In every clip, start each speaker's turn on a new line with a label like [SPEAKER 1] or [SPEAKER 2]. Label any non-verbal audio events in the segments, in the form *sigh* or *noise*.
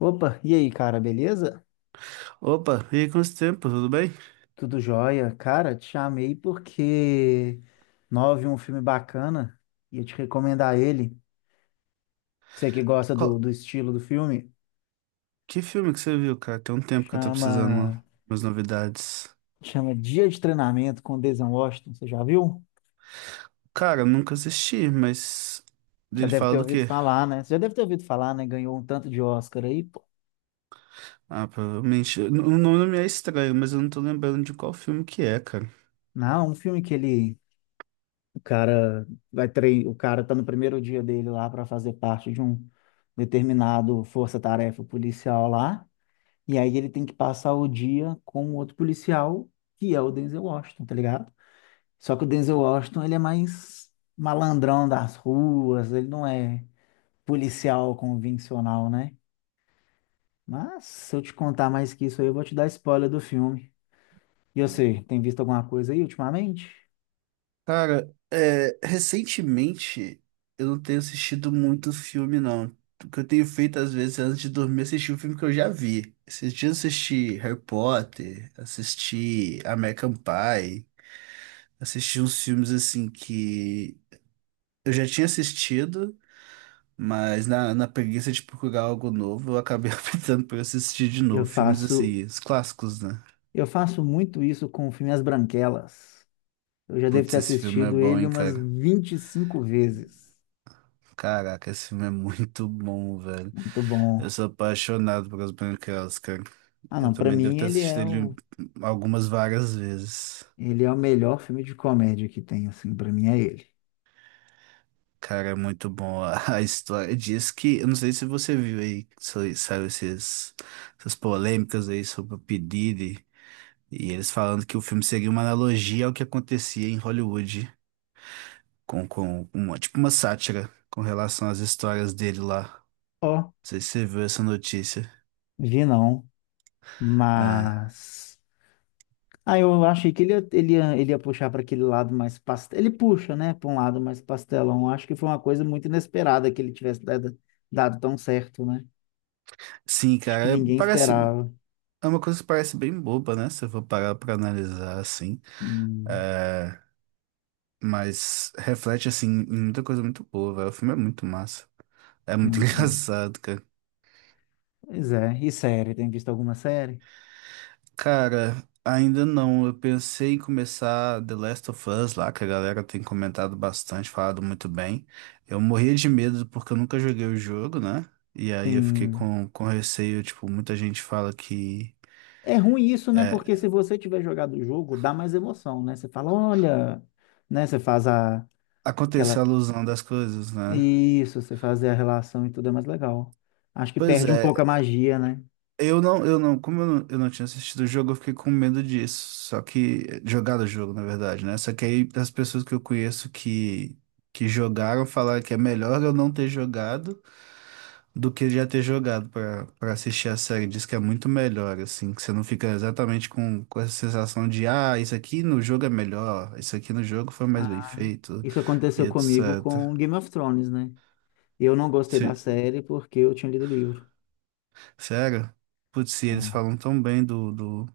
[SPEAKER 1] Opa, e aí, cara, beleza?
[SPEAKER 2] Opa, e aí, quanto tempo, tudo bem?
[SPEAKER 1] Tudo jóia? Cara, te chamei porque nós vi um filme bacana e eu te recomendar ele. Você que gosta do,
[SPEAKER 2] Qual-
[SPEAKER 1] do estilo do filme,
[SPEAKER 2] Que filme que você viu, cara? Tem um tempo que eu tô
[SPEAKER 1] chama
[SPEAKER 2] precisando de umas novidades.
[SPEAKER 1] chama Dia de Treinamento com Denzel Washington. Você já viu?
[SPEAKER 2] Cara, eu nunca assisti, mas
[SPEAKER 1] Já
[SPEAKER 2] ele
[SPEAKER 1] deve ter
[SPEAKER 2] fala do
[SPEAKER 1] ouvido
[SPEAKER 2] quê?
[SPEAKER 1] falar, né? Você já deve ter ouvido falar, né? Ganhou um tanto de Oscar aí, pô.
[SPEAKER 2] Ah, provavelmente. O nome me é estranho, mas eu não tô lembrando de qual filme que é, cara.
[SPEAKER 1] Não, um filme que ele o cara vai treinar, o cara tá no primeiro dia dele lá para fazer parte de um determinado força-tarefa policial lá. E aí ele tem que passar o dia com o outro policial, que é o Denzel Washington, tá ligado? Só que o Denzel Washington, ele é mais malandrão das ruas, ele não é policial convencional, né? Mas se eu te contar mais que isso aí, eu vou te dar spoiler do filme. E você, tem visto alguma coisa aí ultimamente?
[SPEAKER 2] Cara, é, recentemente eu não tenho assistido muito filme, não. O que eu tenho feito às vezes é, antes de dormir assistir um filme que eu já vi. Esses dias eu assisti Harry Potter, assisti American Pie. Assisti uns filmes assim que eu já tinha assistido, mas na preguiça de procurar algo novo, eu acabei *laughs* optando por assistir de
[SPEAKER 1] Eu
[SPEAKER 2] novo. Filmes
[SPEAKER 1] faço,
[SPEAKER 2] assim, os clássicos, né?
[SPEAKER 1] eu faço muito isso com o filme As Branquelas. Eu já devo
[SPEAKER 2] Putz,
[SPEAKER 1] ter
[SPEAKER 2] esse filme é
[SPEAKER 1] assistido
[SPEAKER 2] bom,
[SPEAKER 1] ele
[SPEAKER 2] hein,
[SPEAKER 1] umas
[SPEAKER 2] cara?
[SPEAKER 1] 25 vezes.
[SPEAKER 2] Caraca, esse filme é muito bom, velho.
[SPEAKER 1] Muito
[SPEAKER 2] Eu
[SPEAKER 1] bom.
[SPEAKER 2] sou apaixonado pelas Branquelas, cara.
[SPEAKER 1] Ah,
[SPEAKER 2] Eu
[SPEAKER 1] não, pra
[SPEAKER 2] também devo
[SPEAKER 1] mim
[SPEAKER 2] ter
[SPEAKER 1] ele
[SPEAKER 2] assistido
[SPEAKER 1] é
[SPEAKER 2] ele
[SPEAKER 1] o
[SPEAKER 2] algumas várias vezes.
[SPEAKER 1] Ele é o melhor filme de comédia que tem, assim, pra mim é ele.
[SPEAKER 2] Cara, é muito bom. *laughs* A história diz que. Eu não sei se você viu aí, saiu esses, essas polêmicas aí sobre o P. Diddy. E eles falando que o filme seria uma analogia ao que acontecia em Hollywood, com uma, tipo uma sátira com relação às histórias dele lá. Não
[SPEAKER 1] Ó,
[SPEAKER 2] sei se você viu essa notícia.
[SPEAKER 1] vi não,
[SPEAKER 2] É.
[SPEAKER 1] mas. Ah, eu achei que ele ia puxar para aquele lado mais pastel. Ele puxa, né, para um lado mais pastelão. Eu acho que foi uma coisa muito inesperada que ele tivesse dado tão certo, né?
[SPEAKER 2] Sim,
[SPEAKER 1] Acho que
[SPEAKER 2] cara,
[SPEAKER 1] ninguém
[SPEAKER 2] parece,
[SPEAKER 1] esperava.
[SPEAKER 2] é uma coisa que parece bem boba, né? Se eu for parar pra analisar assim.
[SPEAKER 1] Sim,
[SPEAKER 2] É, mas reflete, assim, em muita coisa muito boa, velho. O filme é muito massa. É
[SPEAKER 1] é
[SPEAKER 2] muito *laughs*
[SPEAKER 1] muito bom.
[SPEAKER 2] engraçado, cara.
[SPEAKER 1] Pois é, e série? Tem visto alguma série?
[SPEAKER 2] Cara, ainda não. Eu pensei em começar The Last of Us lá, que a galera tem comentado bastante, falado muito bem. Eu morria de medo porque eu nunca joguei o jogo, né? E aí eu fiquei
[SPEAKER 1] Sim.
[SPEAKER 2] com receio, tipo, muita gente fala que
[SPEAKER 1] É ruim isso, né? Porque
[SPEAKER 2] é,
[SPEAKER 1] se você tiver jogado o jogo, dá mais emoção, né? Você fala, olha, né? Você faz a,
[SPEAKER 2] aconteceu
[SPEAKER 1] aquela
[SPEAKER 2] a alusão das coisas, né?
[SPEAKER 1] Isso, você fazer a relação e tudo é mais legal. Acho que
[SPEAKER 2] Pois
[SPEAKER 1] perde um pouco a
[SPEAKER 2] é,
[SPEAKER 1] magia, né?
[SPEAKER 2] eu não, como eu não tinha assistido o jogo, eu fiquei com medo disso. Só que, jogar o jogo, na verdade, né? Só que aí as pessoas que eu conheço que jogaram falaram que é melhor eu não ter jogado do que já ter jogado pra para assistir a série. Diz que é muito melhor, assim, que você não fica exatamente com essa sensação de, ah, isso aqui no jogo é melhor, isso aqui no jogo foi mais bem
[SPEAKER 1] Ah,
[SPEAKER 2] feito,
[SPEAKER 1] isso
[SPEAKER 2] e
[SPEAKER 1] aconteceu comigo
[SPEAKER 2] etc.
[SPEAKER 1] com Game of Thrones, né? Eu não gostei da
[SPEAKER 2] Se-
[SPEAKER 1] série porque eu tinha lido o livro.
[SPEAKER 2] sério? Putz, se eles falam tão bem do, do,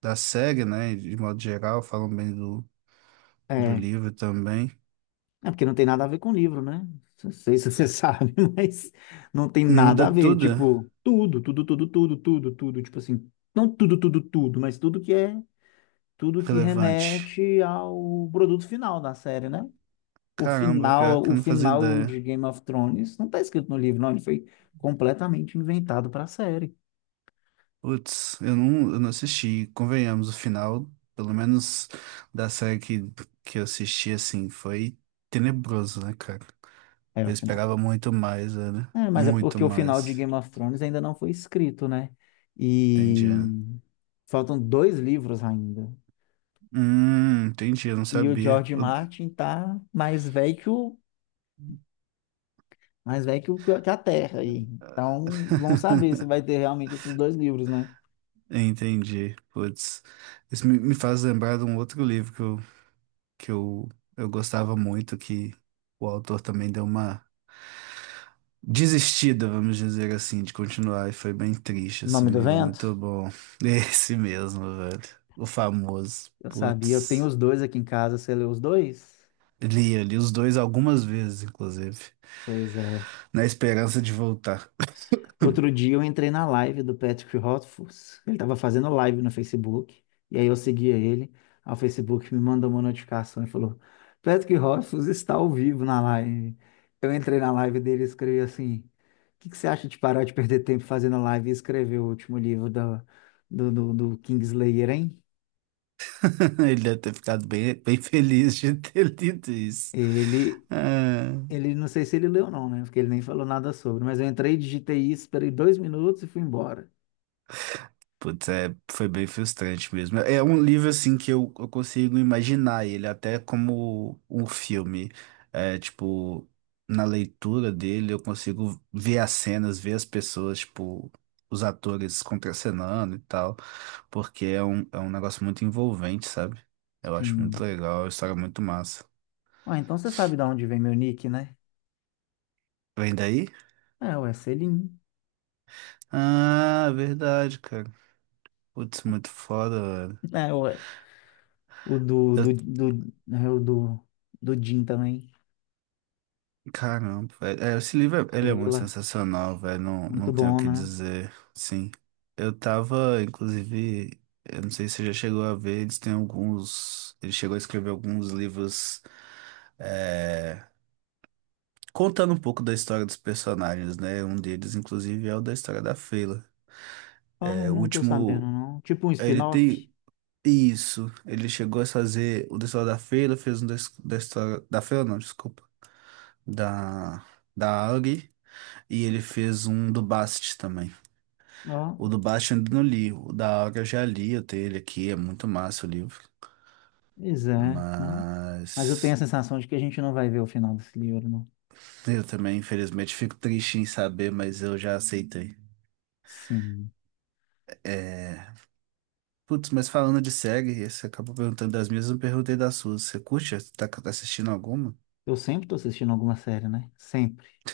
[SPEAKER 2] da série, né, de modo geral, falam bem do, do
[SPEAKER 1] É,
[SPEAKER 2] livro também.
[SPEAKER 1] é porque não tem nada a ver com o livro, né? Não sei se você *laughs* sabe, mas não tem nada
[SPEAKER 2] Muda
[SPEAKER 1] a ver.
[SPEAKER 2] tudo
[SPEAKER 1] Tipo, tudo, tudo, tudo, tudo, tudo, tudo. Tipo assim, não tudo, tudo, tudo, mas tudo que
[SPEAKER 2] relevante.
[SPEAKER 1] remete ao produto final da série, né?
[SPEAKER 2] Caramba, pior que
[SPEAKER 1] O
[SPEAKER 2] eu não fazia
[SPEAKER 1] final
[SPEAKER 2] ideia.
[SPEAKER 1] de Game of Thrones não está escrito no livro, não. Ele foi completamente inventado para a série.
[SPEAKER 2] Putz, eu não assisti. Convenhamos, o final, pelo menos da série que eu assisti, assim, foi tenebroso, né, cara?
[SPEAKER 1] Era
[SPEAKER 2] Eu
[SPEAKER 1] o final.
[SPEAKER 2] esperava muito mais, né?
[SPEAKER 1] É, mas é
[SPEAKER 2] Muito
[SPEAKER 1] porque o final de
[SPEAKER 2] mais.
[SPEAKER 1] Game of Thrones ainda não foi escrito, né?
[SPEAKER 2] Entendi.
[SPEAKER 1] E
[SPEAKER 2] É.
[SPEAKER 1] faltam 2 livros ainda.
[SPEAKER 2] Entendi, eu não
[SPEAKER 1] E o
[SPEAKER 2] sabia.
[SPEAKER 1] George Martin tá mais velho que, que a Terra aí. Então, vamos saber se
[SPEAKER 2] *laughs*
[SPEAKER 1] vai ter realmente esses 2 livros, né?
[SPEAKER 2] Entendi. Putz, isso me, me faz lembrar de um outro livro que eu gostava muito, que o autor também deu uma desistida, vamos dizer assim, de continuar. E foi bem triste, assim,
[SPEAKER 1] Nome
[SPEAKER 2] um
[SPEAKER 1] do
[SPEAKER 2] livro
[SPEAKER 1] Vento?
[SPEAKER 2] muito bom. *laughs* Esse mesmo, velho. O famoso.
[SPEAKER 1] Eu sabia, eu tenho
[SPEAKER 2] Putz.
[SPEAKER 1] os 2 aqui em casa. Você leu os 2?
[SPEAKER 2] Li, eu li os dois algumas vezes, inclusive,
[SPEAKER 1] Pois é.
[SPEAKER 2] na esperança de voltar. *laughs*
[SPEAKER 1] Outro dia eu entrei na live do Patrick Rothfuss. Ele estava fazendo live no Facebook. E aí eu seguia ele. Aí o Facebook me mandou uma notificação e falou: Patrick Rothfuss está ao vivo na live. Eu entrei na live dele e escrevi assim: O que que você acha de parar de perder tempo fazendo live e escrever o último livro do Kingslayer, hein?
[SPEAKER 2] Ele deve ter ficado bem, bem feliz de ter *laughs* lido isso.
[SPEAKER 1] Ele,
[SPEAKER 2] Ah.
[SPEAKER 1] ele, não sei se ele leu ou não, né? Porque ele nem falou nada sobre. Mas eu entrei, digitei isso, esperei 2 minutos e fui embora.
[SPEAKER 2] Putz, é, foi bem frustrante mesmo. É um livro assim que eu consigo imaginar ele até como um filme. É, tipo, na leitura dele eu consigo ver as cenas, ver as pessoas, tipo, os atores contracenando e tal, porque é um negócio muito envolvente, sabe? Eu acho muito
[SPEAKER 1] Sim.
[SPEAKER 2] legal, é uma história é muito massa.
[SPEAKER 1] Ah, então você sabe de onde vem meu nick, né?
[SPEAKER 2] Vem daí?
[SPEAKER 1] Ah, ué, Selim.
[SPEAKER 2] Ah, verdade, cara. Putz, muito foda, velho.
[SPEAKER 1] Ah, ué. O do,
[SPEAKER 2] Eu
[SPEAKER 1] do, do, é o do, do Jim também.
[SPEAKER 2] Caramba, velho. É, esse livro, ele é muito
[SPEAKER 1] Fela.
[SPEAKER 2] sensacional, velho. Não,
[SPEAKER 1] Muito
[SPEAKER 2] não tenho o
[SPEAKER 1] bom,
[SPEAKER 2] que
[SPEAKER 1] né?
[SPEAKER 2] dizer. Sim. Eu tava, inclusive, eu não sei se você já chegou a ver, eles têm alguns. Ele chegou a escrever alguns livros é, contando um pouco da história dos personagens, né? Um deles, inclusive, é o da história da Fela.
[SPEAKER 1] Ó, não,
[SPEAKER 2] É, o
[SPEAKER 1] não tô sabendo,
[SPEAKER 2] último.
[SPEAKER 1] não. Tipo um
[SPEAKER 2] Ele
[SPEAKER 1] spin-off.
[SPEAKER 2] tem. Isso. Ele chegou a fazer o da história da Fela, fez um da, da história. Da Fela, não, desculpa. Da. Da Auri. E ele fez um do Bast também.
[SPEAKER 1] Ó,
[SPEAKER 2] O do Bast eu ainda não li. O da Aura eu já li, eu tenho ele aqui, é muito massa o livro.
[SPEAKER 1] pois é, né? Mas eu tenho a
[SPEAKER 2] Mas
[SPEAKER 1] sensação de que a gente não vai ver o final desse livro, não.
[SPEAKER 2] eu também, infelizmente, fico triste em saber, mas eu já aceitei.
[SPEAKER 1] Sim.
[SPEAKER 2] É... Putz, mas falando de série, você acabou perguntando das minhas, eu não perguntei das suas. Você curte? Tá assistindo alguma?
[SPEAKER 1] Eu sempre tô assistindo alguma série, né? Sempre. *laughs*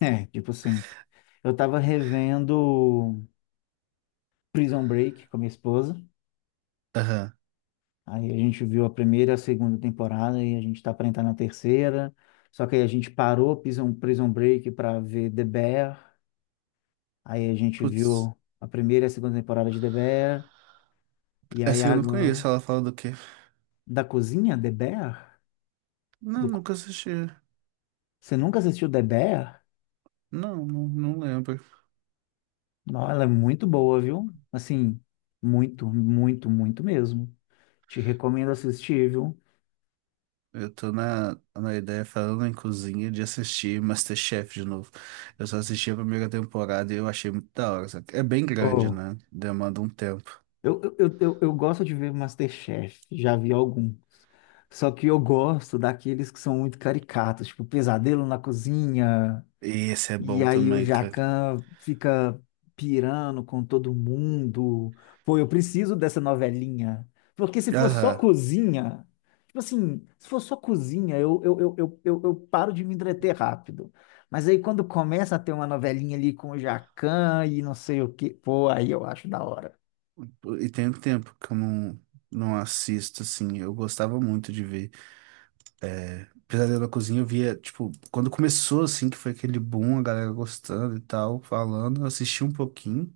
[SPEAKER 1] É, tipo sempre. Eu tava revendo Prison Break com minha esposa.
[SPEAKER 2] Aham.
[SPEAKER 1] Aí a gente viu a primeira e a segunda temporada e a gente está para entrar na terceira. Só que aí a gente parou Prison Break para ver The Bear. Aí a gente
[SPEAKER 2] Putz,
[SPEAKER 1] viu a primeira e a segunda temporada de The Bear. E aí
[SPEAKER 2] essa eu não
[SPEAKER 1] agora,
[SPEAKER 2] conheço, ela fala do quê?
[SPEAKER 1] da cozinha, The Bear?
[SPEAKER 2] Não,
[SPEAKER 1] Do co-
[SPEAKER 2] nunca assisti.
[SPEAKER 1] Você nunca assistiu The Bear?
[SPEAKER 2] Não, não, não lembro.
[SPEAKER 1] Não, ela é muito boa, viu? Assim, muito, muito, muito mesmo. Te recomendo assistir, viu?
[SPEAKER 2] Eu tô na ideia, falando em cozinha, de assistir MasterChef de novo. Eu só assisti a primeira temporada e eu achei muito da hora, sabe? É bem grande,
[SPEAKER 1] Ô,
[SPEAKER 2] né? Demanda um tempo.
[SPEAKER 1] eu gosto de ver MasterChef, já vi alguns. Só que eu gosto daqueles que são muito caricatos, tipo Pesadelo na Cozinha,
[SPEAKER 2] E esse é
[SPEAKER 1] e
[SPEAKER 2] bom
[SPEAKER 1] aí o
[SPEAKER 2] também, cara.
[SPEAKER 1] Jacan fica pirando com todo mundo. Pô, eu preciso dessa novelinha. Porque se for só
[SPEAKER 2] Aham.
[SPEAKER 1] cozinha, tipo assim, se for só cozinha, eu paro de me entreter rápido. Mas aí quando começa a ter uma novelinha ali com o Jacan e não sei o quê, pô, aí eu acho da hora.
[SPEAKER 2] E tem um tempo que eu não, não assisto, assim. Eu gostava muito de ver. É, Pesadelo na Cozinha, eu via, tipo, quando começou, assim, que foi aquele boom, a galera gostando e tal, falando, eu assisti um pouquinho.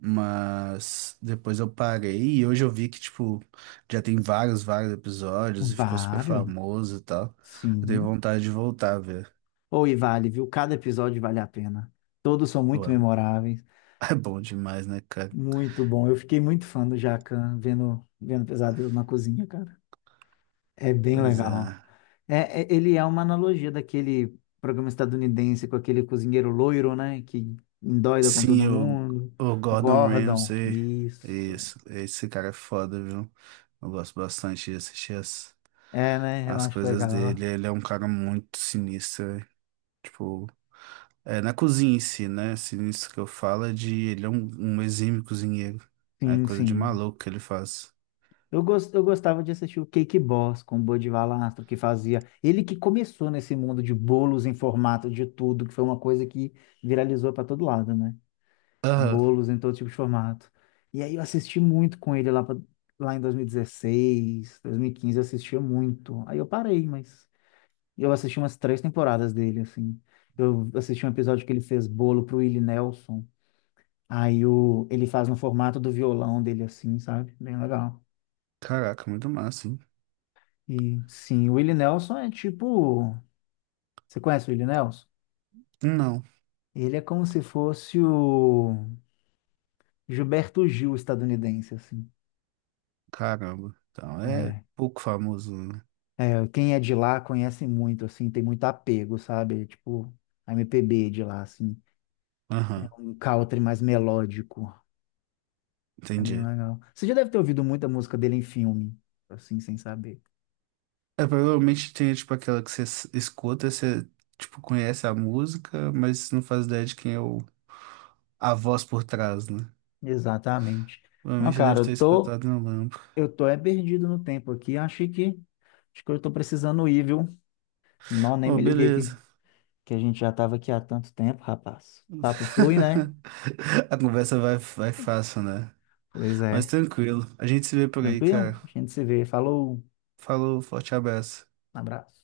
[SPEAKER 2] Mas depois eu parei e hoje eu vi que, tipo, já tem vários, vários episódios e ficou super
[SPEAKER 1] Vários.
[SPEAKER 2] famoso e tal. Eu tenho
[SPEAKER 1] Sim.
[SPEAKER 2] vontade de voltar a ver.
[SPEAKER 1] Ou e vale, viu? Cada episódio vale a pena. Todos são
[SPEAKER 2] Pô,
[SPEAKER 1] muito
[SPEAKER 2] é
[SPEAKER 1] memoráveis.
[SPEAKER 2] *laughs* é bom demais, né, cara?
[SPEAKER 1] Muito bom. Eu fiquei muito fã do Jacan vendo Pesadelo na Cozinha, cara. É bem
[SPEAKER 2] Pois
[SPEAKER 1] legal.
[SPEAKER 2] é.
[SPEAKER 1] É, ele é uma analogia daquele programa estadunidense com aquele cozinheiro loiro, né? Que endoida com todo
[SPEAKER 2] Sim,
[SPEAKER 1] mundo.
[SPEAKER 2] o Gordon
[SPEAKER 1] Gordon.
[SPEAKER 2] Ramsay,
[SPEAKER 1] Isso.
[SPEAKER 2] isso, esse cara é foda, viu? Eu gosto bastante de assistir as,
[SPEAKER 1] É, né? Eu
[SPEAKER 2] as
[SPEAKER 1] acho
[SPEAKER 2] coisas
[SPEAKER 1] legal.
[SPEAKER 2] dele. Ele é um cara muito sinistro, né? Tipo, é, na cozinha em si, né? Sinistro que eu falo é de ele é um, um exímio cozinheiro. É
[SPEAKER 1] Sim,
[SPEAKER 2] coisa de
[SPEAKER 1] sim.
[SPEAKER 2] maluco que ele faz.
[SPEAKER 1] Eu gostava de assistir o Cake Boss com o Bud Valastro, que fazia. Ele que começou nesse mundo de bolos em formato de tudo, que foi uma coisa que viralizou para todo lado, né?
[SPEAKER 2] Aham.
[SPEAKER 1] Bolos em todo tipo de formato. E aí eu assisti muito com lá em 2016, 2015, eu assistia muito. Aí eu parei, mas eu assisti umas três temporadas dele, assim. Eu assisti um episódio que ele fez bolo pro Willie Nelson. Aí o... ele faz no formato do violão dele, assim, sabe? Bem legal.
[SPEAKER 2] Caraca, muito massa, hein?
[SPEAKER 1] E sim, o Willie Nelson é tipo. Você conhece o Willie Nelson?
[SPEAKER 2] Não.
[SPEAKER 1] Ele é como se fosse o Gilberto Gil estadunidense, assim.
[SPEAKER 2] Caramba. Então, é
[SPEAKER 1] É.
[SPEAKER 2] pouco famoso, né?
[SPEAKER 1] É, quem é de lá conhece muito, assim, tem muito apego, sabe? É tipo, a MPB de lá, assim. É
[SPEAKER 2] Aham,
[SPEAKER 1] um country mais melódico. É bem
[SPEAKER 2] entendi.
[SPEAKER 1] legal. Você já deve ter ouvido muita música dele em filme, assim, sem saber.
[SPEAKER 2] É, provavelmente tem, tipo, aquela que você escuta, você, tipo, conhece a música, mas não faz ideia de quem é o, a voz por trás, né?
[SPEAKER 1] Exatamente. Ó,
[SPEAKER 2] Provavelmente eu
[SPEAKER 1] cara,
[SPEAKER 2] devo ter escutado, não lembro.
[SPEAKER 1] eu tô é perdido no tempo aqui. Achei que, acho que eu tô precisando ir, viu? Não, nem
[SPEAKER 2] Oh,
[SPEAKER 1] me liguei
[SPEAKER 2] beleza.
[SPEAKER 1] que a gente já estava aqui há tanto tempo, rapaz. Papo flui, né?
[SPEAKER 2] *laughs* A conversa vai, vai fácil, né?
[SPEAKER 1] Pois
[SPEAKER 2] Mas
[SPEAKER 1] é.
[SPEAKER 2] tranquilo. A gente se vê por aí,
[SPEAKER 1] Tranquilo?
[SPEAKER 2] cara.
[SPEAKER 1] A gente se vê. Falou.
[SPEAKER 2] Falou, forte abraço.
[SPEAKER 1] Um abraço.